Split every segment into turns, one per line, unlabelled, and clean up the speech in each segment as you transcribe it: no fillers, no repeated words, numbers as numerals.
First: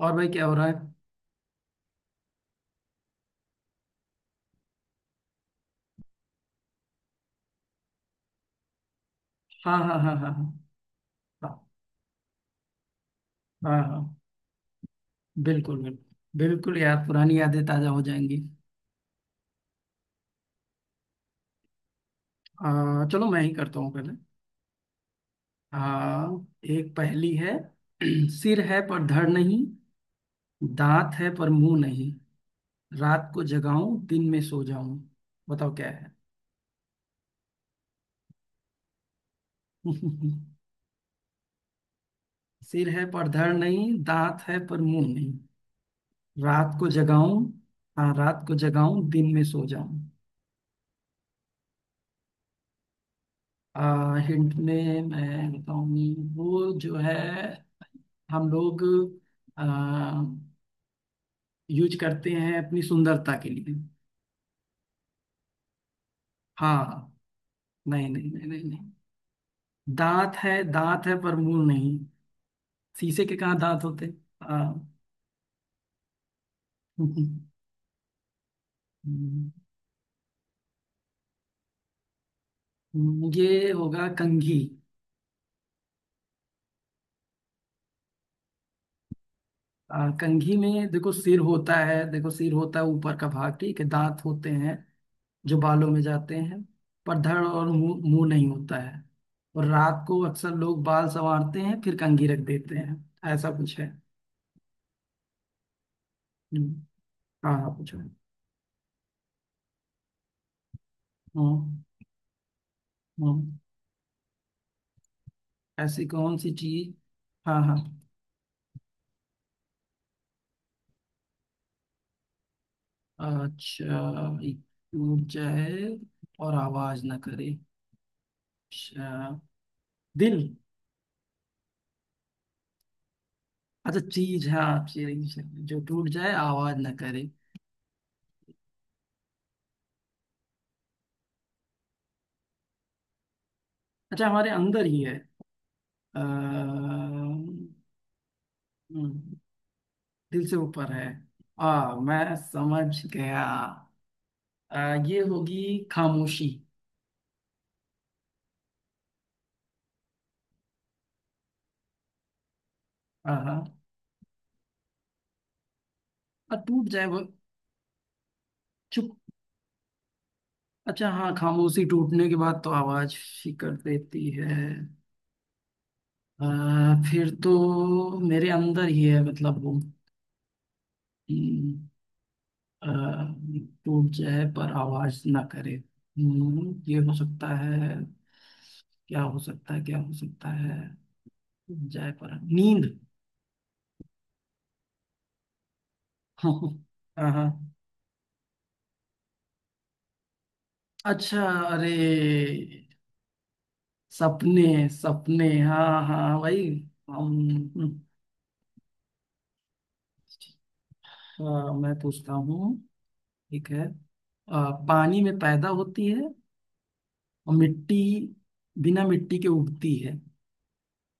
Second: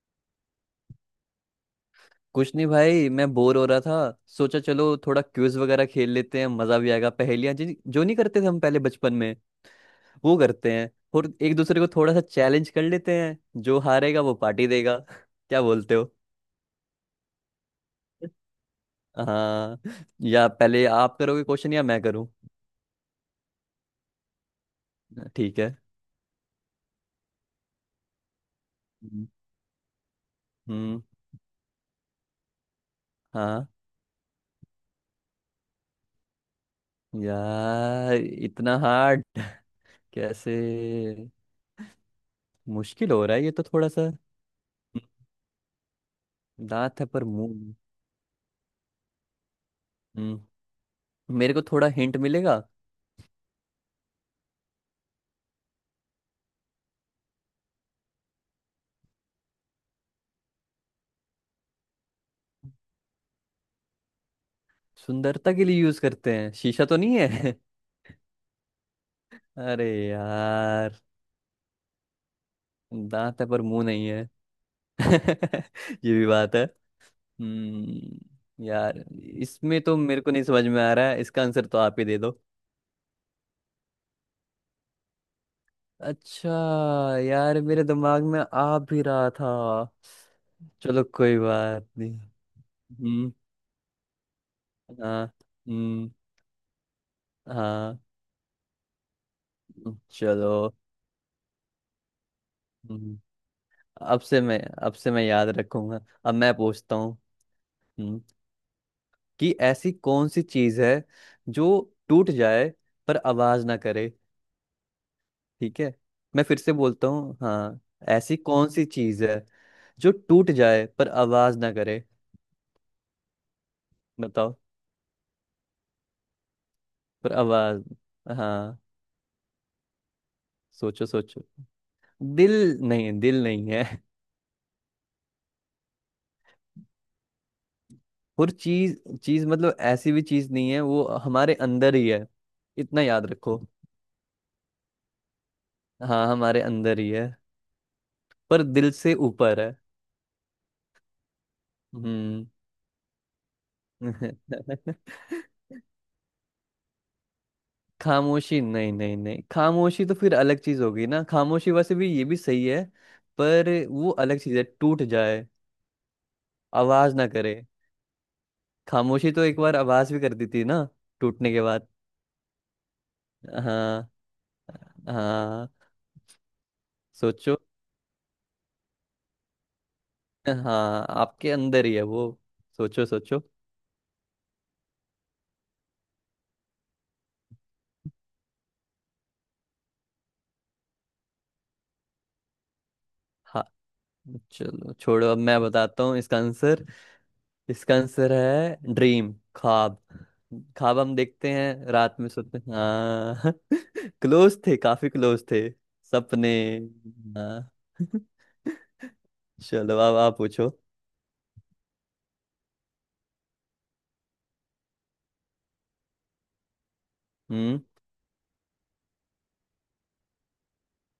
और भाई क्या हो रहा है?
कुछ नहीं भाई, मैं बोर हो रहा था। सोचा चलो थोड़ा क्विज वगैरह खेल लेते हैं, मजा भी आएगा। पहेलियां जिन जो नहीं करते थे हम पहले बचपन में,
हाँ हाँ हाँ हाँ।
वो करते हैं। और एक
हाँ
दूसरे को थोड़ा सा चैलेंज कर लेते हैं,
हाँ
जो
हाँ हाँ,
हारेगा वो पार्टी देगा। क्या
बिल्कुल
बोलते
बिल्कुल।
हो?
बिल्कुल यार, पुरानी यादें ताजा हो जाएंगी।
हाँ, या पहले आप करोगे क्वेश्चन या मैं करूँ?
चलो मैं ही करता हूँ पहले।
ठीक है।
हाँ। एक पहेली है। सिर है पर
हम्म।
धड़ नहीं।
हम्म,
दांत है पर मुंह नहीं। रात को
हाँ।
जगाऊं दिन में सो जाऊं। बताओ क्या है?
यार इतना हार्ड। कैसे?
सिर है
मुश्किल हो
पर
रहा है ये
धड़
तो थोड़ा
नहीं,
सा।
दांत है पर मुंह नहीं। रात को
दांत है पर
जगाऊं।
मुंह नहीं।
हाँ, रात को जगाऊं दिन में सो जाऊं।
हम्म। मेरे को थोड़ा हिंट मिलेगा?
हिंट में मैं बताऊंगी वो जो है। हम लोग यूज करते हैं अपनी सुंदरता के लिए।
सुंदरता के लिए यूज करते हैं, शीशा तो
हाँ।
नहीं है।
नहीं नहीं नहीं नहीं नहीं।
अरे
दांत है,
यार।
दांत है पर मुंह नहीं। शीशे के
दांत है
कहाँ
पर
दांत
मुंह
होते?
नहीं है।
हाँ।
ये भी बात है। यार, इसमें तो मेरे को नहीं समझ में आ रहा है, इसका आंसर तो आप ही दे दो।
ये होगा कंघी।
अच्छा। यार मेरे दिमाग में आ भी रहा था।
कंघी में
चलो
देखो सिर
कोई
होता
बात
है,
नहीं।
देखो सिर होता है, ऊपर का
हम्म।
भाग, ठीक है, दांत होते हैं
हाँ।
जो बालों में
हम्म।
जाते हैं, पर धड़ और
हाँ।
मुंह, मुंह नहीं होता है। और रात को अक्सर
चलो।
लोग बाल संवारते हैं, फिर कंघी रख देते हैं।
हम्म,
ऐसा कुछ है।
अब से मैं याद रखूंगा। अब मैं
हम्म।
पूछता हूँ।
हाँ हाँ, पूछो।
हम्म, कि ऐसी कौन सी चीज है जो
हम्म
टूट जाए पर
हम्म।
आवाज ना करे। ठीक है।
ऐसी कौन
मैं
सी
फिर से
चीज?
बोलता हूँ,
हाँ हाँ।
हाँ। ऐसी कौन सी चीज है जो टूट जाए पर आवाज ना करे?
अच्छा,
बताओ।
एक टूट जाए और आवाज ना
पर
करे।
आवाज, हाँ।
अच्छा। दिल।
सोचो सोचो। दिल? नहीं, दिल नहीं है।
अच्छा चीज, हाँ चीज जो टूट जाए आवाज ना करे।
और चीज, चीज मतलब ऐसी भी चीज नहीं है, वो हमारे अंदर ही है। इतना याद रखो।
अच्छा, हमारे अंदर ही है।
हाँ, हमारे
आ,
अंदर ही है। पर दिल से ऊपर है।
दिल से ऊपर है। आ मैं
हम्म।
समझ गया। ये होगी खामोशी।
खामोशी? नहीं नहीं नहीं, खामोशी तो फिर अलग चीज होगी ना। खामोशी वैसे भी, ये भी सही है,
हाँ हाँ।
पर वो अलग चीज है। टूट जाए
टूट जाए
आवाज
वो।
ना करे,
चुप।
खामोशी तो एक बार आवाज भी कर दी थी ना।
अच्छा हाँ,
टूटने के
खामोशी
बाद।
टूटने के बाद तो आवाज ही कर
हाँ।
देती है।
हाँ।
अ, फिर तो
सोचो।
मेरे अंदर ही है, मतलब वो।
हाँ
कि,
आपके अंदर ही है वो।
अ,
सोचो सोचो।
टूट जाए पर आवाज ना करे। ये हो सकता है। क्या हो सकता है, क्या हो सकता है? टूट जाए पर नींद।
हाँ, चलो छोड़ो अब मैं बताता हूँ इसका आंसर।
हाँ हाँ।
इसका आंसर है ड्रीम, ख्वाब। ख्वाब हम
अच्छा।
देखते हैं,
अरे।
रात में सोते हैं। हाँ। क्लोज थे,
सपने।
काफी क्लोज
सपने,
थे।
हाँ हाँ
सपने।
भाई।
हाँ।
हम।
चलो, अब आप पूछो।
हाँ, मैं पूछता हूँ। ठीक है। पानी में पैदा होती है और
हम्म।
मिट्टी बिना मिट्टी के उगती है,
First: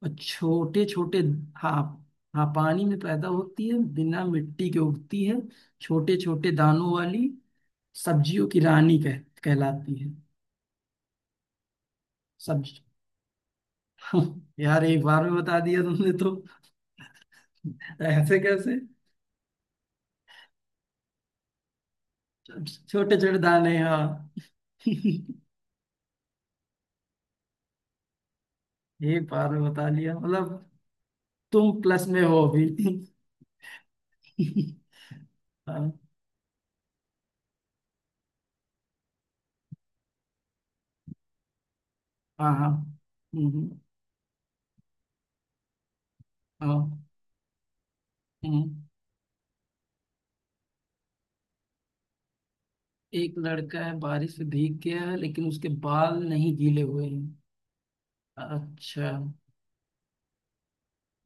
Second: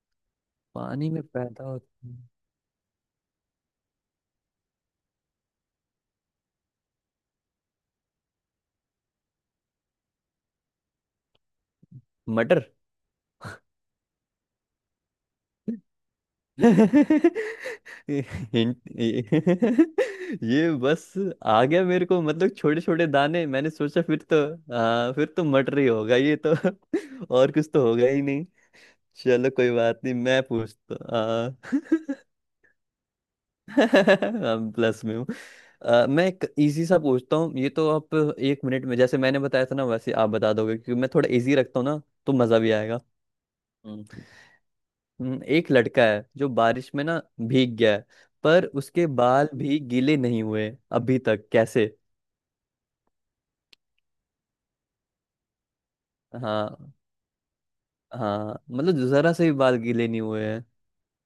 और छोटे
पानी
छोटे।
में पैदा
हाँ
होते हैं।
हाँ, पानी में पैदा होती है, बिना मिट्टी के उगती है, छोटे छोटे दानों वाली, सब्जियों की रानी कह कहलाती है।
मटर।
सब्जी। यार, एक बार में बता दिया तुमने तो। ऐसे कैसे?
हिंट ये बस आ गया मेरे को, मतलब छोटे छोटे
छोटे छोटे
दाने, मैंने
दाने,
सोचा फिर
हाँ।
तो। हाँ फिर तो मटर ही होगा ये तो। और कुछ तो होगा ही।
एक बार
चलो
में
कोई
बता
बात नहीं।
लिया
मैं
मतलब।
पूछता
तुम प्लस में हो अभी।
हम प्लस में हूँ।
हाँ
मैं एक इजी सा पूछता हूँ, ये तो आप एक मिनट में, जैसे मैंने बताया था ना वैसे आप बता दोगे, क्योंकि मैं थोड़ा इजी रखता हूँ ना तो
हाँ।
मजा
हाँ।
भी आएगा।
हम्म।
हम्म, एक लड़का है जो बारिश
हाँ।
में ना भीग गया है,
हैं।
पर उसके बाल भी गीले नहीं हुए अभी तक। कैसे?
एक लड़का है, बारिश से भीग गया है, लेकिन उसके बाल नहीं गीले
हाँ,
हुए हैं।
हाँ मतलब
अच्छा,
जरा से भी बाल गीले नहीं हुए हैं।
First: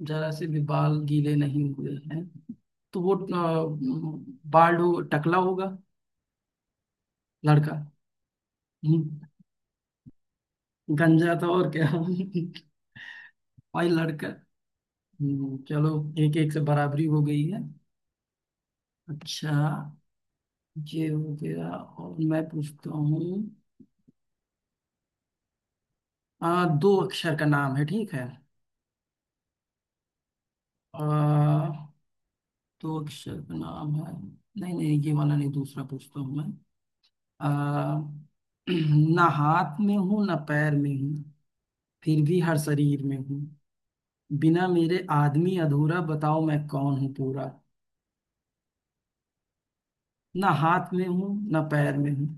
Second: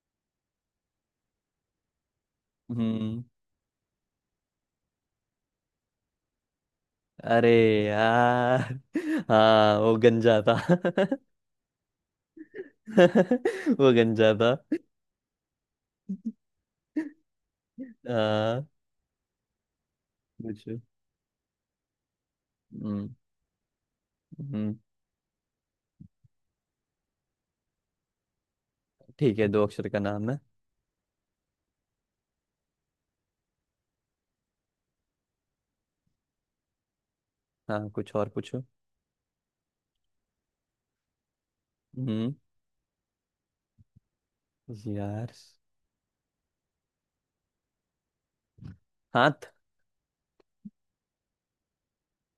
जरा से भी बाल गीले नहीं हुए हैं। तो वो
हम्म।
बाल हो, टकला होगा
अरे
लड़का।
यार।
हम्म,
हाँ वो गंजा था।
गंजा था और क्या? भाई
वो
लड़का।
गंजा था।
चलो। एक एक से बराबरी हो गई है।
आ,
अच्छा,
पूछो।
ये हो गया और मैं पूछता
हम्म।
हूँ।
हम्म,
दो अक्षर का नाम है, ठीक है।
ठीक है, दो अक्षर का नाम है।
आ, दो अक्षर का नाम है। नहीं नहीं, ये वाला नहीं, दूसरा पूछता हूँ मैं।
हाँ
आ,
कुछ और पूछो।
ना हाथ में हूँ ना पैर में हूँ। फिर
हम्म
भी हर शरीर में हूँ। बिना मेरे
यार,
आदमी अधूरा, बताओ मैं कौन हूँ पूरा?
हाथ?
ना हाथ में हूँ ना पैर में हूँ,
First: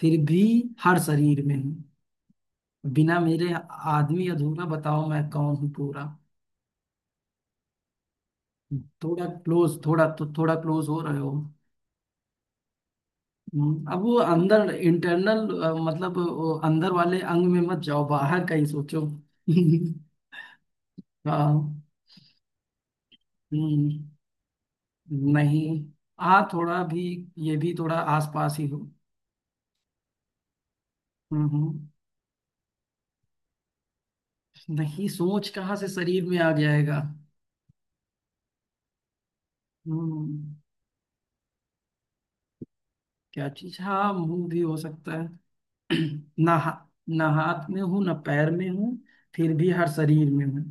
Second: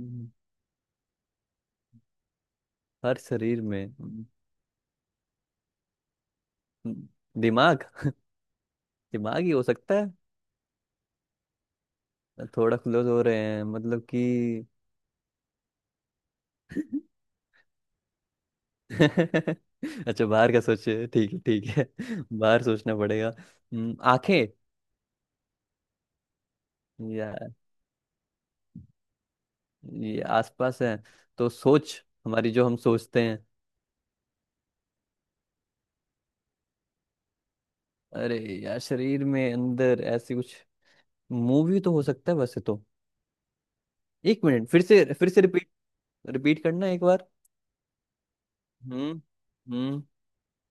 फिर भी हर शरीर में हूँ,
हर
बिना मेरे
शरीर में।
आदमी अधूरा, बताओ मैं कौन हूँ पूरा?
हम्म, दिमाग?
थोड़ा
दिमाग ही हो
क्लोज,
सकता
थोड़ा
है।
तो थोड़ा क्लोज हो रहे हो।
थोड़ा क्लोज हो रहे हैं
अब
मतलब
वो
कि।
अंदर इंटरनल, मतलब वो अंदर वाले अंग में मत जाओ, बाहर का ही सोचो।
अच्छा बाहर का सोचे, ठीक है ठीक
हाँ।
है। बाहर सोचना पड़ेगा।
हम्म।
आंखें?
नहीं। आ थोड़ा भी
यार,
ये भी थोड़ा आसपास ही हो।
ये आसपास है? तो
हम्म।
सोच, हमारी जो हम सोचते हैं।
नहीं, सोच कहाँ से शरीर में आ जाएगा?
अरे यार, शरीर में अंदर ऐसी कुछ।
हम्म।
मूवी तो हो सकता है वैसे तो।
क्या चीज, हाँ
एक
मुंह भी
मिनट,
हो सकता
फिर से रिपीट,
है। ना
रिपीट
हा-
करना एक बार।
ना हाथ में हूँ ना पैर में हूँ।
हम्म।
फिर भी हर
हम्म।
शरीर में हूँ।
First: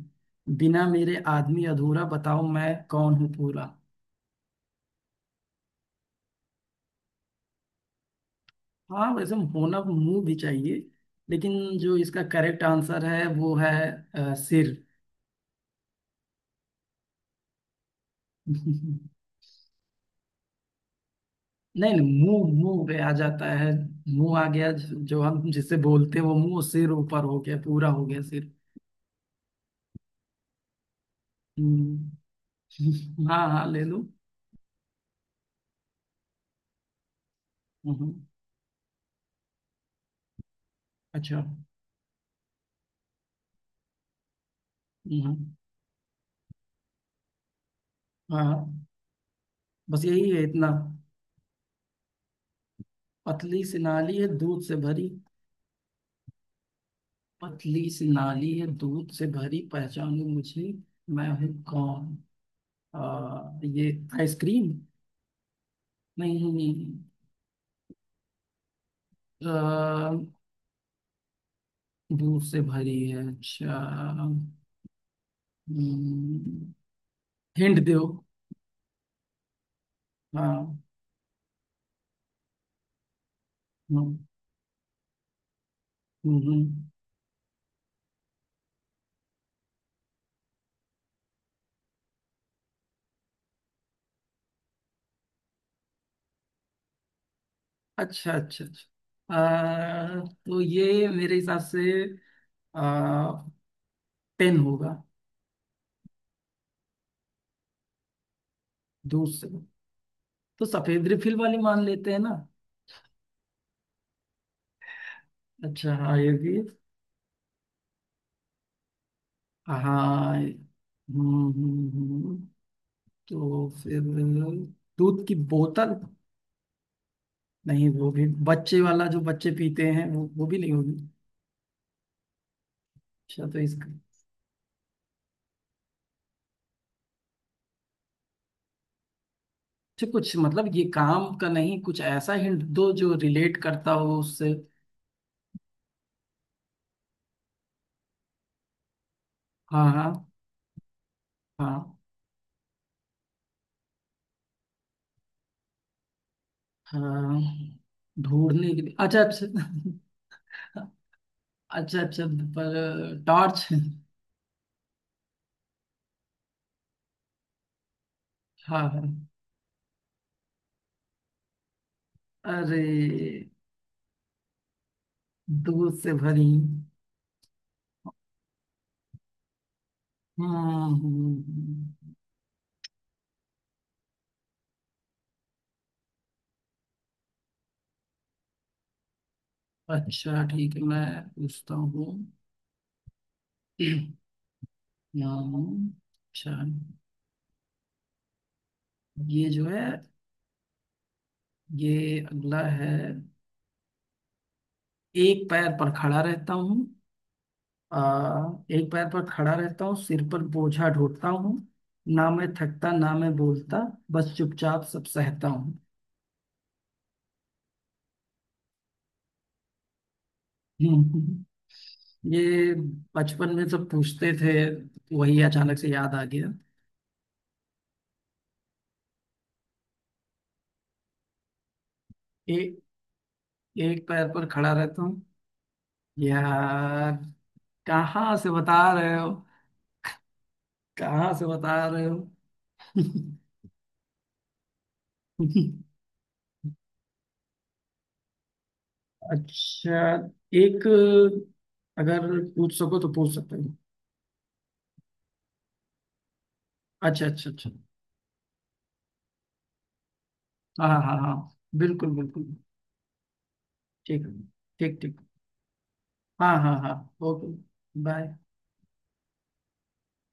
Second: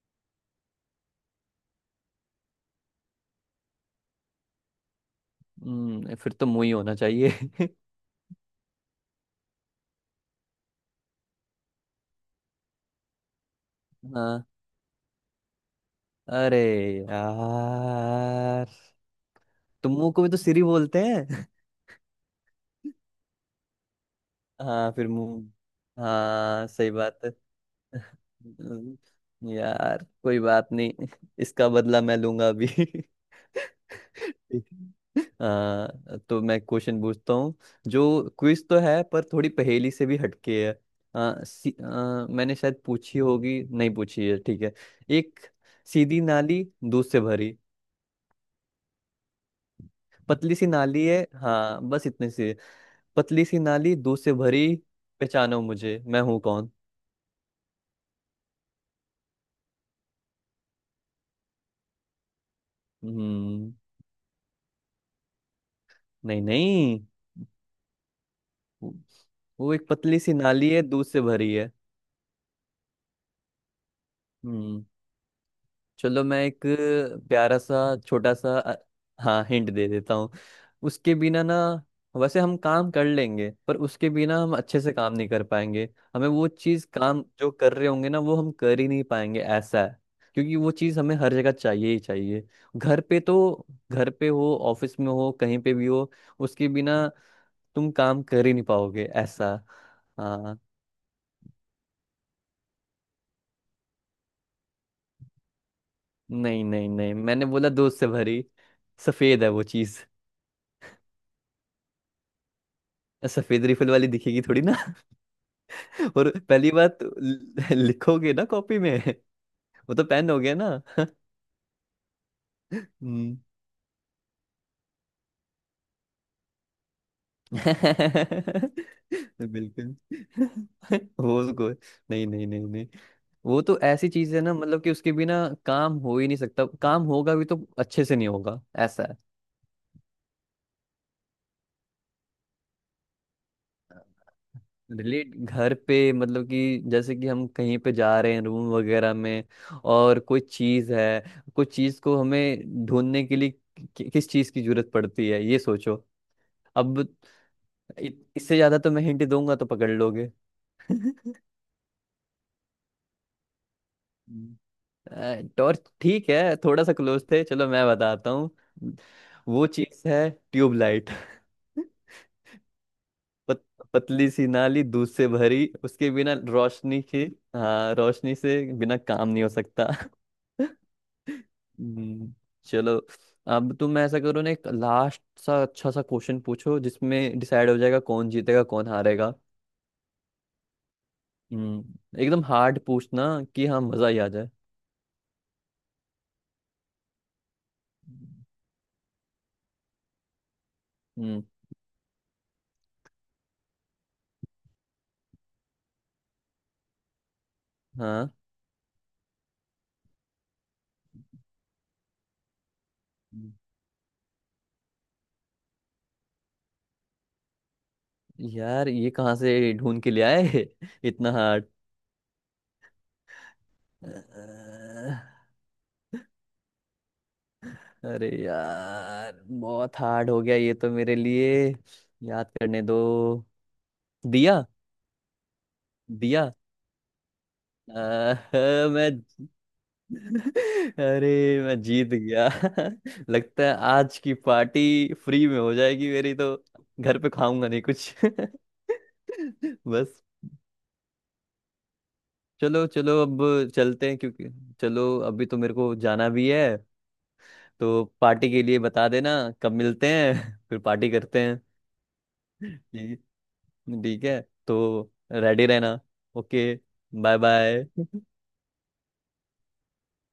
बिना मेरे आदमी अधूरा, बताओ मैं कौन हूँ पूरा।
हम्म, फिर तो मूवी होना चाहिए।
हाँ, वैसे होना मुंह भी चाहिए, लेकिन जो इसका करेक्ट आंसर है वो है
हाँ।
सिर।
अरे यार, तो मुंह को भी तो सिरी बोलते हैं।
नहीं नहीं, मुंह, मुंह पे आ जाता है। मुंह आ गया,
हाँ
जो
फिर
जो हम जिसे
मुंह,
बोलते हैं वो मुंह,
हाँ
सिर
सही बात
ऊपर
है।
हो गया, पूरा हो गया सिर।
हम्म, यार कोई बात नहीं। इसका बदला
हम्म।
मैं लूंगा अभी।
हाँ हाँ, ले लो।
ठीक है। तो मैं क्वेश्चन पूछता हूँ जो
हम्म।
क्विज तो है पर थोड़ी पहेली से भी हटके है।
अच्छा।
मैंने शायद पूछी होगी, नहीं पूछी है, ठीक है।
हम्म।
एक सीधी नाली दूध से भरी।
हाँ हाँ। बस यही है
पतली सी
इतना।
नाली है, हाँ बस इतने से। पतली सी
पतली सी
नाली
नाली
दूध
है
से
दूध
भरी,
से भरी।
पहचानो मुझे मैं हूँ कौन।
पतली सी नाली है दूध से भरी, पहचानो मुझे मैं हूँ कौन?
हम्म।
ये आइसक्रीम?
नहीं
नहीं नहीं।
नहीं। वो वो एक
आ,
पतली सी नाली है दूध से भरी है।
दूर से भरी है, अच्छा।
हम्म। चलो मैं एक
हम्म।
प्यारा सा
हिंट दो।
छोटा सा हाँ हिंट दे देता हूँ।
हाँ हाँ।
उसके बिना ना वैसे हम काम कर लेंगे, पर उसके
हम्म,
बिना हम अच्छे से काम नहीं कर पाएंगे। हमें वो
हम्म।
चीज़, काम जो कर रहे होंगे ना वो हम कर ही नहीं पाएंगे, ऐसा है। क्योंकि वो चीज़ हमें हर जगह चाहिए ही चाहिए। घर पे तो घर पे हो, ऑफिस में हो, कहीं पे भी हो, उसके बिना तुम काम
अच्छा
कर ही नहीं
अच्छा
पाओगे,
अच्छा।
ऐसा। हाँ।
तो ये मेरे हिसाब से आ, पेन होगा।
नहीं नहीं नहीं, मैंने बोला दूध से भरी,
दूर
सफेद
से,
है वो चीज़।
तो सफेद रिफिल वाली मान लेते हैं ना।
सफेद रिफिल वाली दिखेगी थोड़ी ना।
अच्छा हाँ,
और
ये भी।
पहली बात तो लिखोगे ना कॉपी में। वो तो पेन
हाँ,
हो गया ना।
हम्म।
हम्म।
तो फिर दूध की बोतल? नहीं, वो भी बच्चे वाला, जो बच्चे पीते
बिल्कुल।
हैं वो भी नहीं होगी।
वो उसको नहीं नहीं नहीं नहीं।
अच्छा तो
वो
इस
तो
अच्छा,
ऐसी चीज है ना, मतलब कि उसके बिना काम हो ही नहीं सकता, काम होगा भी तो अच्छे से नहीं होगा, ऐसा है।
कुछ मतलब ये काम का नहीं, कुछ ऐसा हिंट दो जो रिलेट करता हो उससे।
रिलेट, घर पे, मतलब कि जैसे कि हम कहीं पे जा रहे हैं रूम वगैरह में,
हाँ हाँ
और कोई चीज है, कोई
हाँ
चीज को हमें ढूंढने के लिए किस चीज की जरूरत पड़ती है, ये सोचो अब।
हाँ।
इ- इससे
ढूंढने
ज्यादा
के
तो
लिए,
मैं
अच्छा
हिंट
अच्छा
दूंगा तो पकड़ लोगे।
अच्छा। अच्छा पर टॉर्च?
हम्म, टॉर्च? ठीक है, थोड़ा सा क्लोज थे, चलो मैं बताता हूँ,
हाँ हाँ।
वो चीज है ट्यूबलाइट।
अरे।
पत, पतली सी नाली दूध से भरी,
दूध
उसके
से
बिना
भरी।
रोशनी की, हाँ रोशनी से बिना काम नहीं हो सकता।
हम्म।
हम्म, चलो। अब तुम ऐसा करो ना, एक लास्ट सा अच्छा सा क्वेश्चन पूछो, जिसमें डिसाइड हो जाएगा कौन जीतेगा कौन हारेगा।
अच्छा ठीक है, मैं पूछता हूँ।
हम्म, एकदम हार्ड पूछना, कि हाँ मजा
हम्म,
ही आ जाए।
अच्छा। ये जो है,
हम्म।
ये अगला है। एक पैर पर खड़ा रहता हूँ।
हाँ
एक पैर पर खड़ा रहता हूँ, सिर पर बोझा ढोता हूँ। ना मैं थकता ना मैं बोलता, बस चुपचाप सब सहता हूँ।
यार, ये कहाँ से ढूंढ के ले आए। इतना
हम्म।
हार्ड।
ये बचपन में सब पूछते थे, वही अचानक से याद आ गया।
अरे यार बहुत हार्ड हो गया ये तो मेरे लिए। याद
एक
करने दो।
एक पैर पर
दिया।
खड़ा रहता हूँ।
दिया।
यार, कहाँ से बता
आह,
रहे
मैं।
हो?
अरे
कहाँ से
मैं
बता रहे
जीत
हो?
गया। लगता है आज की पार्टी फ्री में हो जाएगी मेरी तो। घर पे खाऊंगा नहीं कुछ।
अच्छा
बस।
एक, अगर पूछ
चलो
सको तो
चलो
पूछ
अब,
सकते हो।
चलते हैं क्योंकि चलो अभी तो मेरे को जाना भी है।
अच्छा अच्छा अच्छा।
तो पार्टी के लिए बता देना कब मिलते हैं। फिर
हाँ
पार्टी
हाँ हाँ,
करते हैं।
बिल्कुल बिल्कुल।
ठीक, ठीक
ठीक है।
है,
ठीक
तो
ठीक।
रेडी रहना।
हाँ
ओके।
हाँ हाँ।
Bye
okay.
बाय।
बाय।